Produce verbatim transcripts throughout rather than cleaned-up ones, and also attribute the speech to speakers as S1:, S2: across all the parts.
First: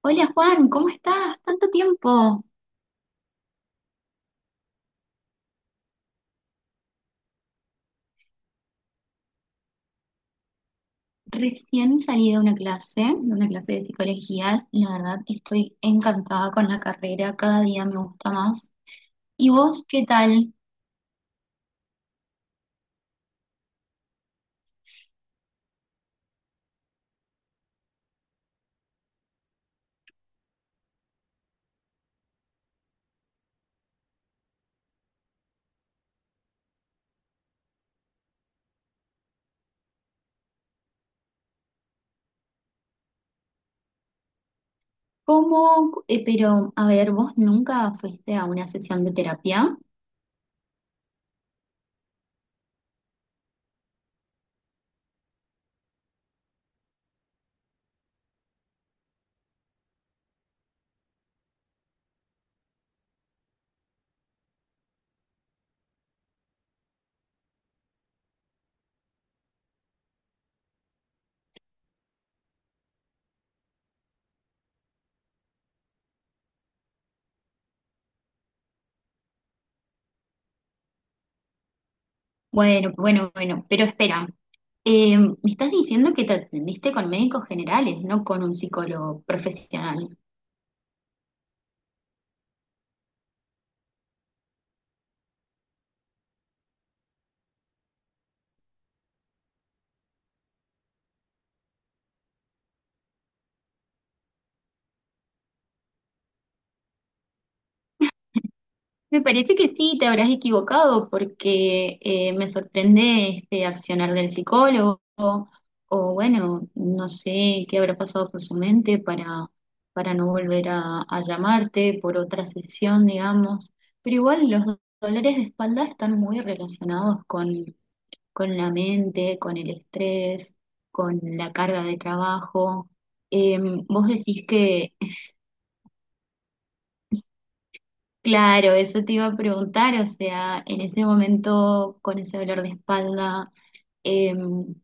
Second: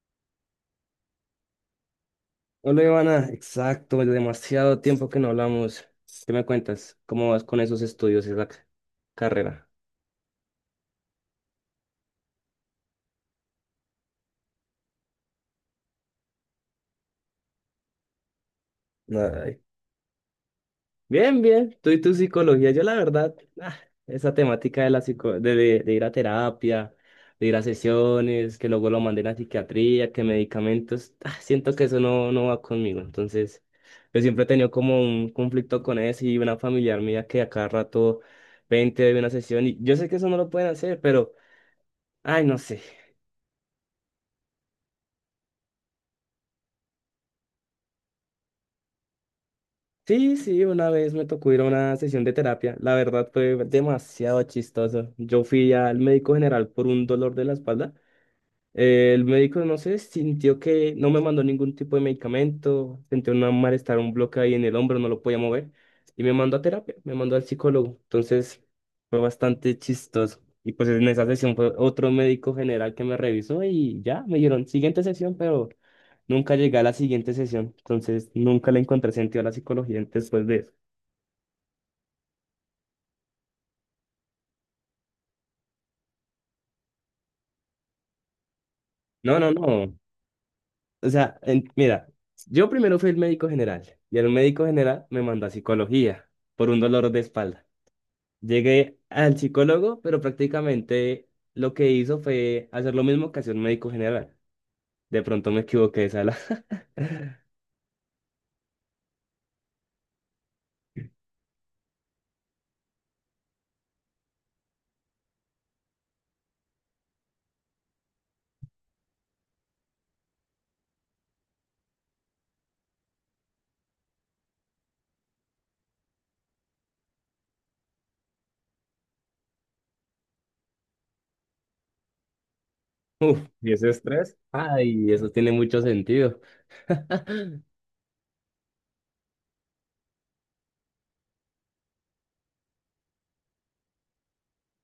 S1: Hola Juan, ¿cómo estás? Tanto tiempo.
S2: Hola Ivana, exacto, demasiado tiempo que no hablamos. ¿Qué me cuentas? ¿Cómo vas con esos estudios y esa c- carrera?
S1: Recién salí de una clase, de una clase de psicología. La verdad, estoy encantada con la carrera, cada día me gusta más. ¿Y
S2: Ay.
S1: vos qué tal?
S2: Bien, bien, tú y tu psicología, yo la verdad, ah, esa temática de, la psico de, de- de ir a terapia, de ir a sesiones, que luego lo manden a psiquiatría, que medicamentos, ah, siento que eso no, no va conmigo. Entonces, yo siempre he tenido como un conflicto con eso y una familiar mía que a cada rato veinte de una sesión y yo sé que eso no lo pueden hacer, pero... Ay, no sé.
S1: ¿Cómo? Eh, pero, a ver, ¿vos nunca fuiste a una sesión de terapia?
S2: Sí, sí, una vez me tocó ir a una sesión de terapia. La verdad fue demasiado chistoso. Yo fui al médico general por un dolor de la espalda. Eh, el médico, no sé, sintió que no me mandó ningún tipo de medicamento, sentí un malestar, un bloque ahí en el hombro, no lo podía mover, y me mandó a terapia, me mandó al psicólogo. Entonces fue bastante chistoso. Y pues en esa sesión fue otro médico general que me revisó y ya me dijeron siguiente sesión, pero nunca llegué a la siguiente sesión. Entonces nunca le encontré sentido a la psicología después de eso.
S1: Bueno, bueno, bueno, pero espera. Eh, me estás diciendo que te atendiste con médicos generales, no con un psicólogo
S2: No, no, no.
S1: profesional.
S2: O sea, en- mira, yo primero fui el médico general y el médico general me mandó a psicología por un dolor de espalda. Llegué al psicólogo, pero prácticamente lo que hizo fue hacer lo mismo que hacía un médico general. De pronto me equivoqué de sala.
S1: Me parece que sí, te habrás equivocado porque eh, me sorprende este accionar del psicólogo o bueno, no sé qué habrá pasado por su mente para, para no volver a, a llamarte por otra sesión, digamos. Pero igual los do- dolores de espalda están muy relacionados con, con la mente, con el estrés, con la carga de trabajo.
S2: Uf, y
S1: Em,
S2: ese
S1: vos
S2: estrés.
S1: decís.
S2: Ay, eso tiene mucho sentido.
S1: Claro, eso te iba a preguntar, o sea, en ese momento con ese dolor de espalda, em,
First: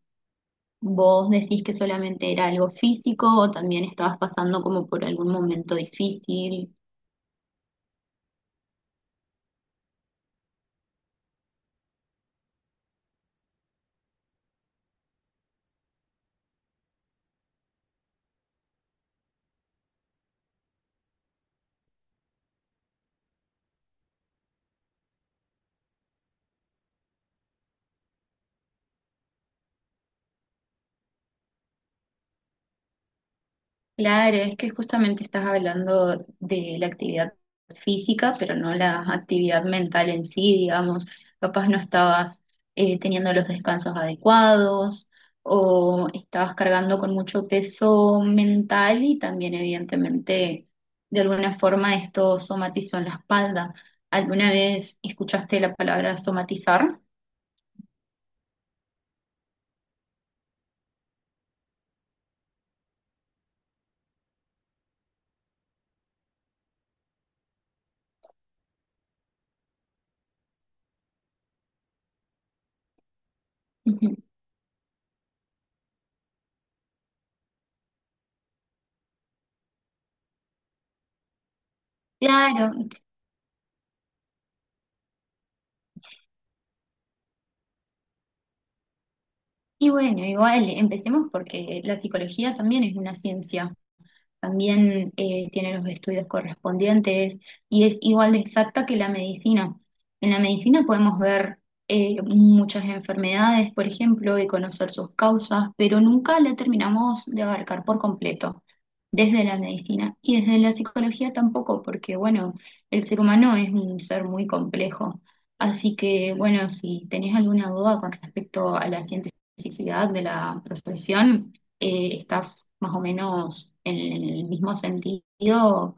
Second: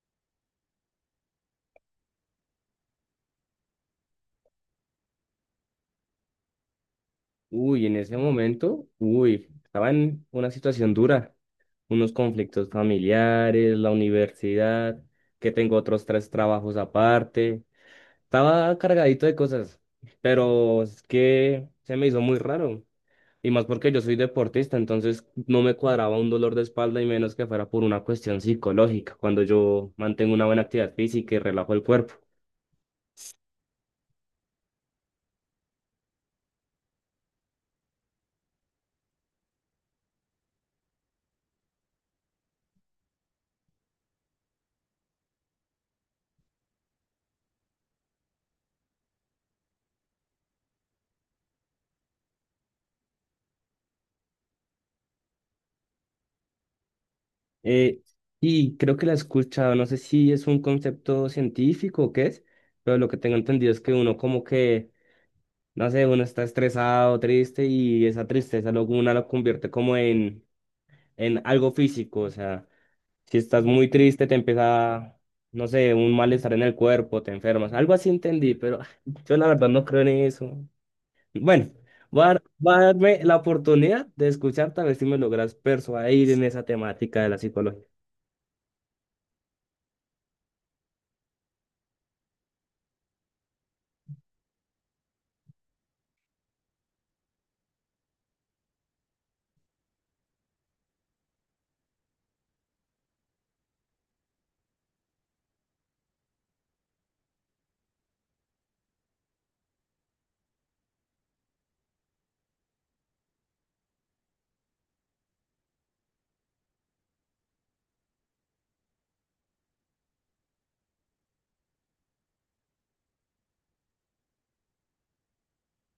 S1: ¿vos decís que solamente era algo físico o también estabas pasando como por algún momento difícil?
S2: Uy, en ese momento, uy, estaba en una situación dura. Unos conflictos familiares, la universidad, que tengo otros tres trabajos aparte. Estaba cargadito de cosas, pero es que se me hizo muy raro. Y más porque yo soy deportista, entonces no me cuadraba un dolor de espalda y menos que fuera por una cuestión psicológica, cuando yo mantengo una buena actividad física y relajo el cuerpo.
S1: Claro, es que justamente estás hablando de la actividad física, pero no la actividad mental en sí, digamos. Capaz no estabas eh, teniendo los descansos adecuados o estabas cargando con mucho peso mental y también evidentemente de alguna forma esto somatizó en la espalda. ¿Alguna vez escuchaste la palabra somatizar?
S2: Eh, y creo que la he escuchado, no sé si es un concepto científico o qué es, pero lo que tengo entendido es que uno como que, no sé, uno está estresado, triste y esa tristeza luego una lo convierte como en, en algo físico, o sea, si estás muy
S1: Ujú.
S2: triste, te empieza, no sé, un malestar en el cuerpo, te enfermas. Algo así entendí, pero ah, yo la verdad no creo en eso. Bueno, va a, dar-
S1: Claro,
S2: va a darme la oportunidad de escucharte a ver si me logras persuadir en esa temática de la psicología.
S1: y bueno, igual empecemos porque la psicología también es una ciencia. También eh, tiene los estudios correspondientes y es igual de exacta que la medicina. En la medicina podemos ver eh, muchas enfermedades, por ejemplo, y conocer sus causas, pero nunca la terminamos de abarcar por completo. Desde la medicina y desde la psicología tampoco, porque bueno, el ser humano es un ser muy complejo. Así que bueno, si tenés alguna duda con respecto a la cientificidad de la profesión, eh, estás más o menos en el mismo sentido,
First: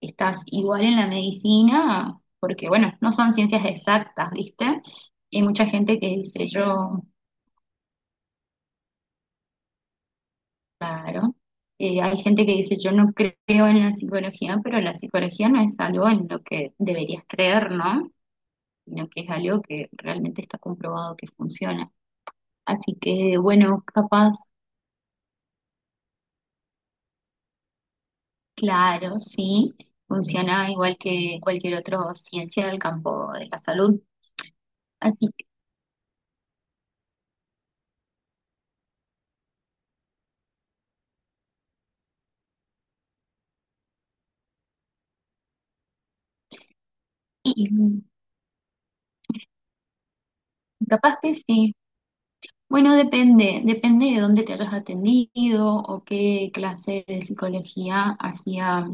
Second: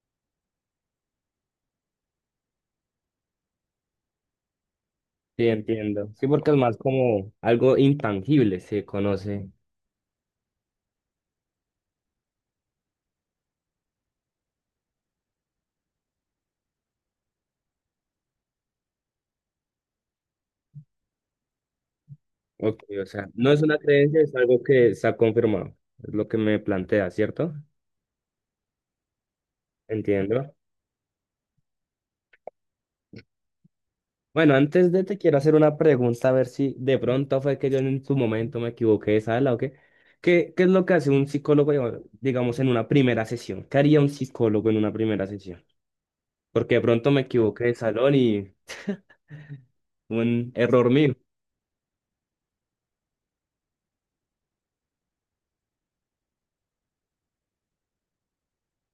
S1: estás igual en la medicina, porque bueno, no son ciencias exactas, ¿viste? Hay
S2: Sí,
S1: mucha gente que
S2: entiendo. Sí,
S1: dice
S2: porque es más
S1: yo,
S2: como algo intangible, se conoce.
S1: claro, eh, hay gente que dice yo no creo en la psicología, pero la psicología no es algo en lo que deberías creer, ¿no? Sino que es algo que realmente está comprobado que funciona.
S2: Ok,
S1: Así
S2: o sea,
S1: que
S2: no es una
S1: bueno,
S2: creencia,
S1: capaz.
S2: es algo que se ha confirmado. Es lo que me plantea, ¿cierto?
S1: Claro, sí,
S2: Entiendo.
S1: funciona igual que cualquier otra ciencia del campo de la salud.
S2: Bueno, antes de te
S1: Así
S2: quiero
S1: que
S2: hacer una pregunta, a ver si de pronto fue que yo en su momento me equivoqué, ¿sabes? ¿La o qué? ¿Qué, qué es lo que hace un psicólogo, digamos, digamos, en una primera sesión? ¿Qué haría un psicólogo en una primera sesión? Porque de pronto me equivoqué
S1: y,
S2: de salón y un error mío.
S1: capaz que sí, bueno, depende, depende de dónde te hayas atendido o qué clase de psicología hacía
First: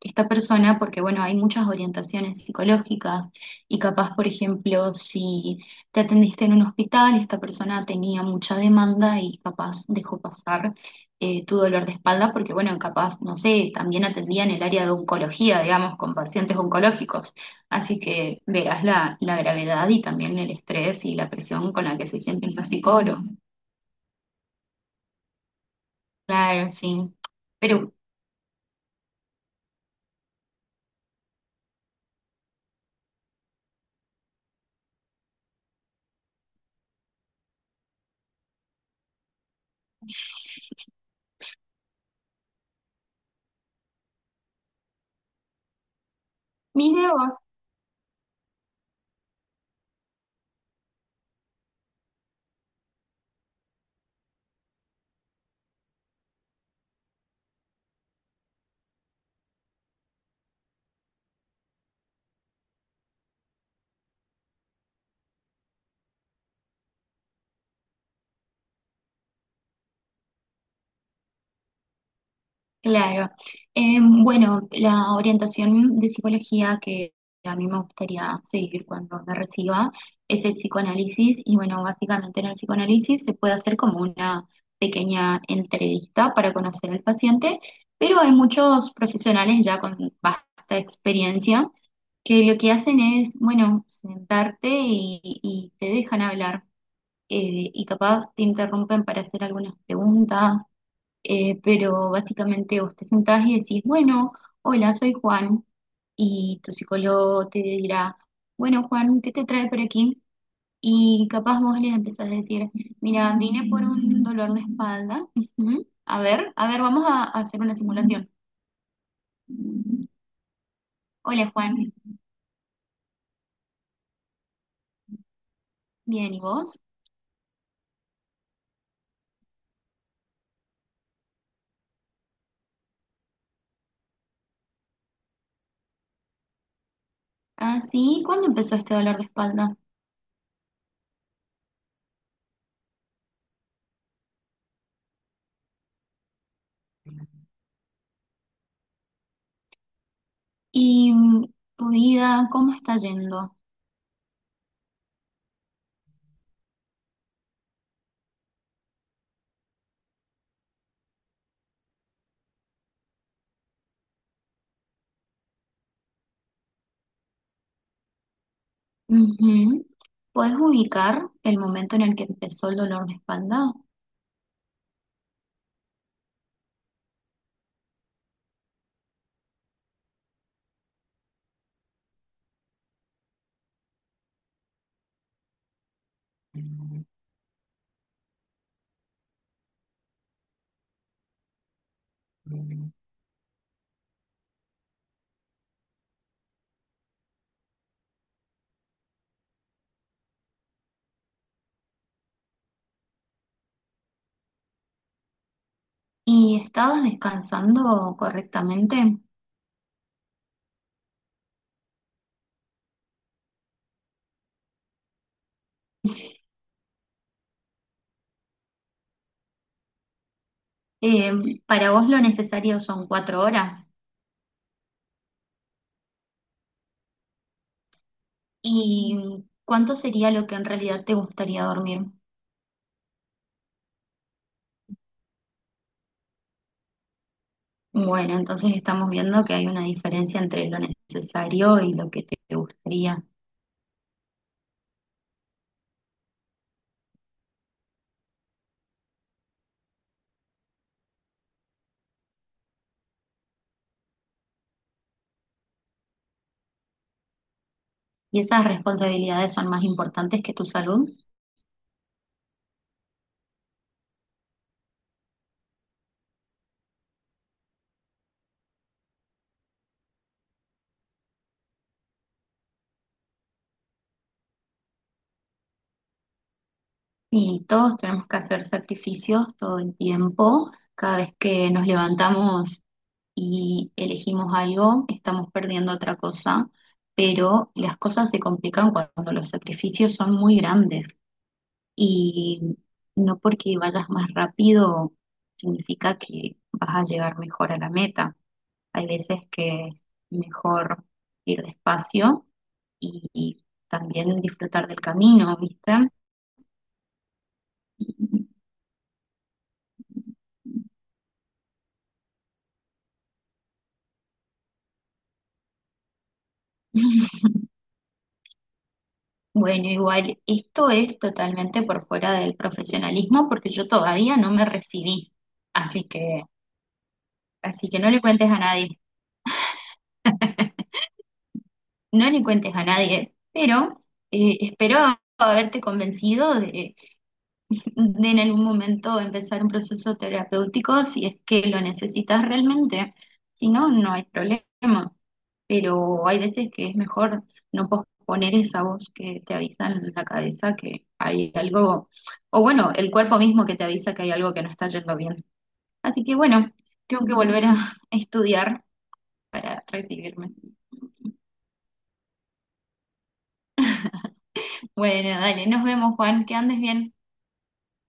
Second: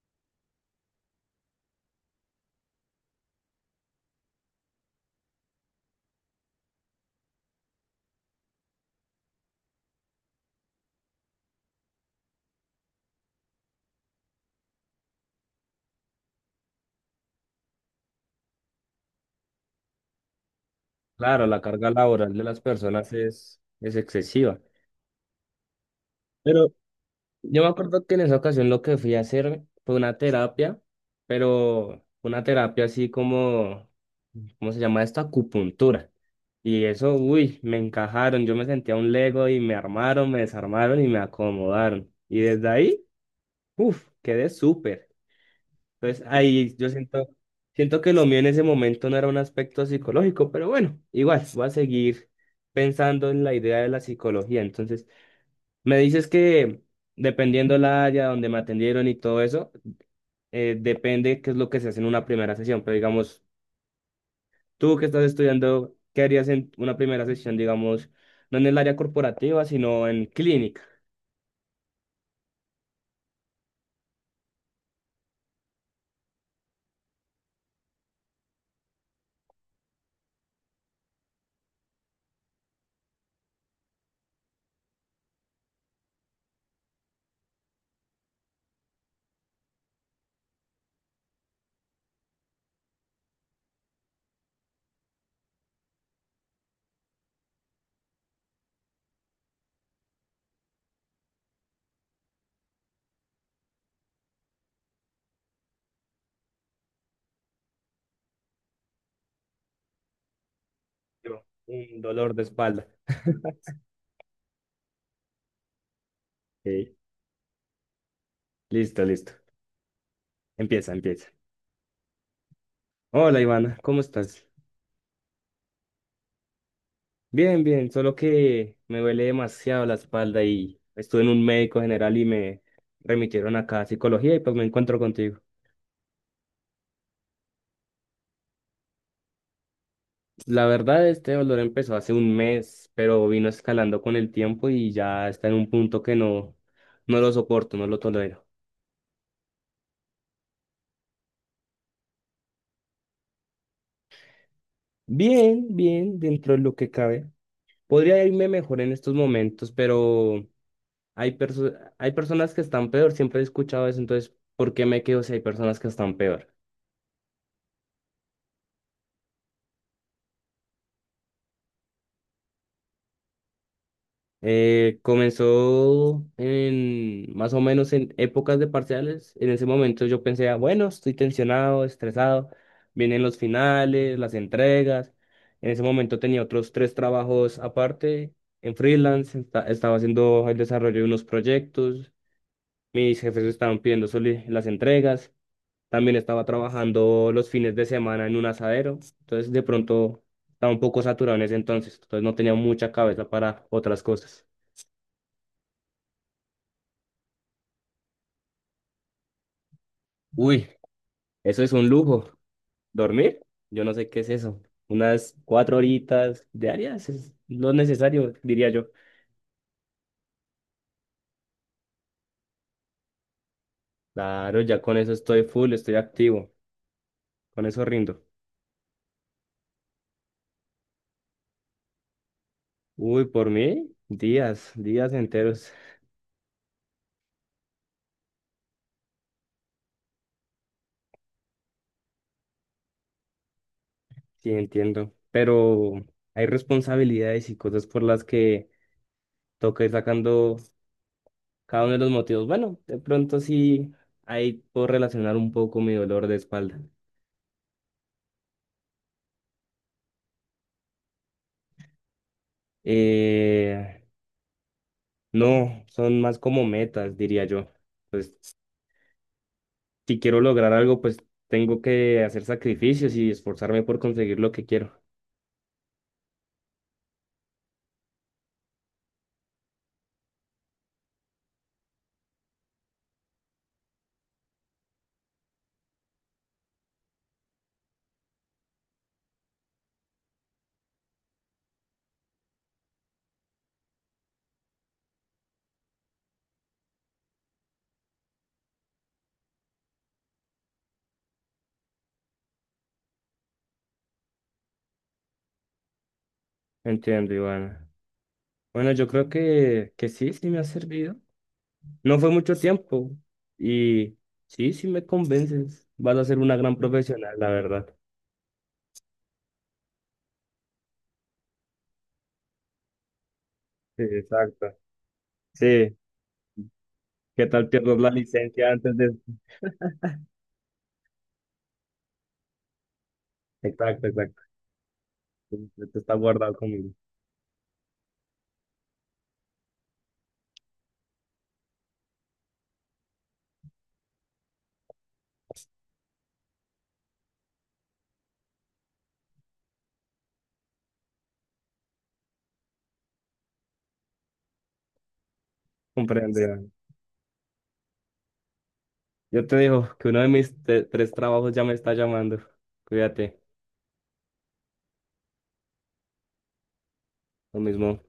S1: esta persona, porque bueno, hay muchas orientaciones psicológicas y capaz, por ejemplo, si te atendiste en un hospital, esta persona tenía mucha demanda y capaz dejó pasar eh, tu dolor de espalda, porque bueno, capaz, no sé, también atendía en el área de oncología, digamos, con pacientes oncológicos. Así que verás la, la gravedad y también el estrés y la
S2: Claro, la
S1: presión con
S2: carga
S1: la que se
S2: laboral de
S1: sienten
S2: las
S1: los
S2: personas
S1: psicólogos.
S2: es, es excesiva.
S1: Claro,
S2: Pero
S1: sí.
S2: yo me
S1: Pero
S2: acuerdo que en esa ocasión lo que fui a hacer fue una terapia, pero una terapia así como, ¿cómo se llama esto? Acupuntura. Y eso, uy, me encajaron. Yo me sentía un Lego y me armaron, me desarmaron y me acomodaron. Y desde ahí, uff, quedé súper. Entonces ahí yo
S1: mire
S2: siento,
S1: vos,
S2: siento que lo mío en ese momento no era un aspecto psicológico, pero bueno, igual, voy a seguir pensando en la idea de la psicología. Entonces me dices que dependiendo la área donde me atendieron y todo eso, eh, depende qué es lo que se hace en una primera sesión. Pero digamos, tú que estás estudiando, ¿qué harías en una primera sesión, digamos, no en el área corporativa, sino en clínica?
S1: claro. Eh, bueno, la orientación de psicología que a mí me gustaría seguir cuando me reciba es el psicoanálisis y bueno, básicamente en el psicoanálisis se puede hacer como una pequeña entrevista para conocer al paciente, pero hay muchos profesionales ya con vasta experiencia que lo que hacen es, bueno, sentarte y, y te dejan hablar. Eh, y capaz te interrumpen para hacer algunas preguntas, eh, pero básicamente vos te sentás y decís, bueno, hola, soy Juan, y tu psicólogo te dirá, bueno, Juan, ¿qué te trae por aquí? Y
S2: Yo,
S1: capaz vos les
S2: Un
S1: empezás
S2: dolor
S1: a
S2: de
S1: decir,
S2: espalda.
S1: mira, vine por un dolor de espalda. Ujú. A ver, a ver,
S2: Ok,
S1: vamos a a hacer una simulación.
S2: listo, listo. Empieza, empieza.
S1: Hola Juan,
S2: Hola, Ivana, ¿cómo estás?
S1: bien, ¿y vos?
S2: Bien, bien, solo que me duele demasiado la espalda y estuve en un médico general y me remitieron acá a psicología y pues me encuentro contigo.
S1: Ah, sí, ¿cuándo empezó este dolor de espalda?
S2: La verdad, este dolor empezó hace un mes, pero vino escalando con el tiempo y ya está en un punto que no, no lo soporto, no lo tolero.
S1: ¿Y mm, tu vida, cómo está yendo?
S2: Bien, bien, dentro de lo que cabe. Podría irme mejor en estos momentos, pero hay perso- hay personas que están peor, siempre he escuchado eso, entonces, ¿por qué me quedo si hay personas que están peor?
S1: Ujú. ¿Puedes ubicar el momento en el que empezó el dolor de espalda?
S2: Eh, comenzó en más o menos en épocas de parciales. En ese momento yo pensé: "Ah, bueno, estoy tensionado, estresado, vienen los finales, las entregas. En ese momento tenía otros tres trabajos aparte en freelance, esta- estaba haciendo el desarrollo de unos proyectos, mis jefes estaban pidiendo soli- las entregas, también estaba trabajando los fines de semana en un asadero, entonces de pronto estaba un poco saturado en ese entonces, entonces no tenía mucha cabeza para otras cosas.
S1: ¿Y estabas descansando correctamente?
S2: Uy, eso es un lujo. ¿Dormir? Yo no sé qué es eso. Unas cuatro horitas diarias es lo necesario, diría yo.
S1: Eh, ¿para vos lo necesario son cuatro horas?
S2: Claro, ya con eso estoy full, estoy activo. Con eso rindo.
S1: ¿Y cuánto sería lo que en realidad te gustaría dormir?
S2: Uy, por mí, días, días enteros.
S1: Bueno, entonces estamos viendo que hay una diferencia entre lo necesario y lo que te gustaría.
S2: Sí, entiendo. Pero hay responsabilidades y cosas por las que toca ir sacando cada uno de los motivos. Bueno, de pronto sí, ahí puedo relacionar un poco mi dolor de espalda.
S1: ¿Y esas responsabilidades son más importantes que tu salud?
S2: Eh, no, son más como metas, diría yo. Pues si quiero lograr algo, pues tengo que hacer sacrificios y esforzarme por conseguir lo que quiero.
S1: Y todos tenemos que hacer sacrificios todo el tiempo. Cada vez que nos levantamos y elegimos algo, estamos perdiendo otra cosa, pero las cosas se complican cuando los sacrificios son muy grandes y no porque vayas más rápido significa que vas a llegar mejor a la meta. Hay veces que es mejor ir despacio y, y también disfrutar del camino, ¿viste?
S2: Entiendo, Ivana. Bueno, yo creo que, que sí, sí me ha servido. No fue mucho tiempo y sí, sí me convences. Vas a ser una gran profesional, la verdad.
S1: Bueno, igual, esto es totalmente por fuera del profesionalismo porque yo
S2: Sí,
S1: todavía no me
S2: exacto.
S1: recibí,
S2: Sí,
S1: así que
S2: ¿qué tal
S1: así
S2: pierdas
S1: que
S2: la
S1: no le cuentes a
S2: licencia antes
S1: nadie,
S2: de...
S1: no le cuentes a nadie, pero
S2: Exacto, exacto.
S1: eh, espero haberte
S2: Esto está
S1: convencido
S2: guardado conmigo.
S1: de, de en algún momento empezar un proceso terapéutico si es que lo necesitas realmente, si no, no hay problema, pero hay veces que es mejor no posponer esa voz que te avisa en la cabeza que hay algo, o bueno, el cuerpo mismo que te avisa que hay algo que no está yendo bien. Así que
S2: Comprendo, Ivana.
S1: bueno, tengo que volver a estudiar
S2: Yo te
S1: para
S2: digo que uno de
S1: recibirme.
S2: mis te- tres trabajos ya me está llamando. Cuídate,
S1: Bueno, dale, nos vemos, Juan, que andes bien.
S2: lo mismo.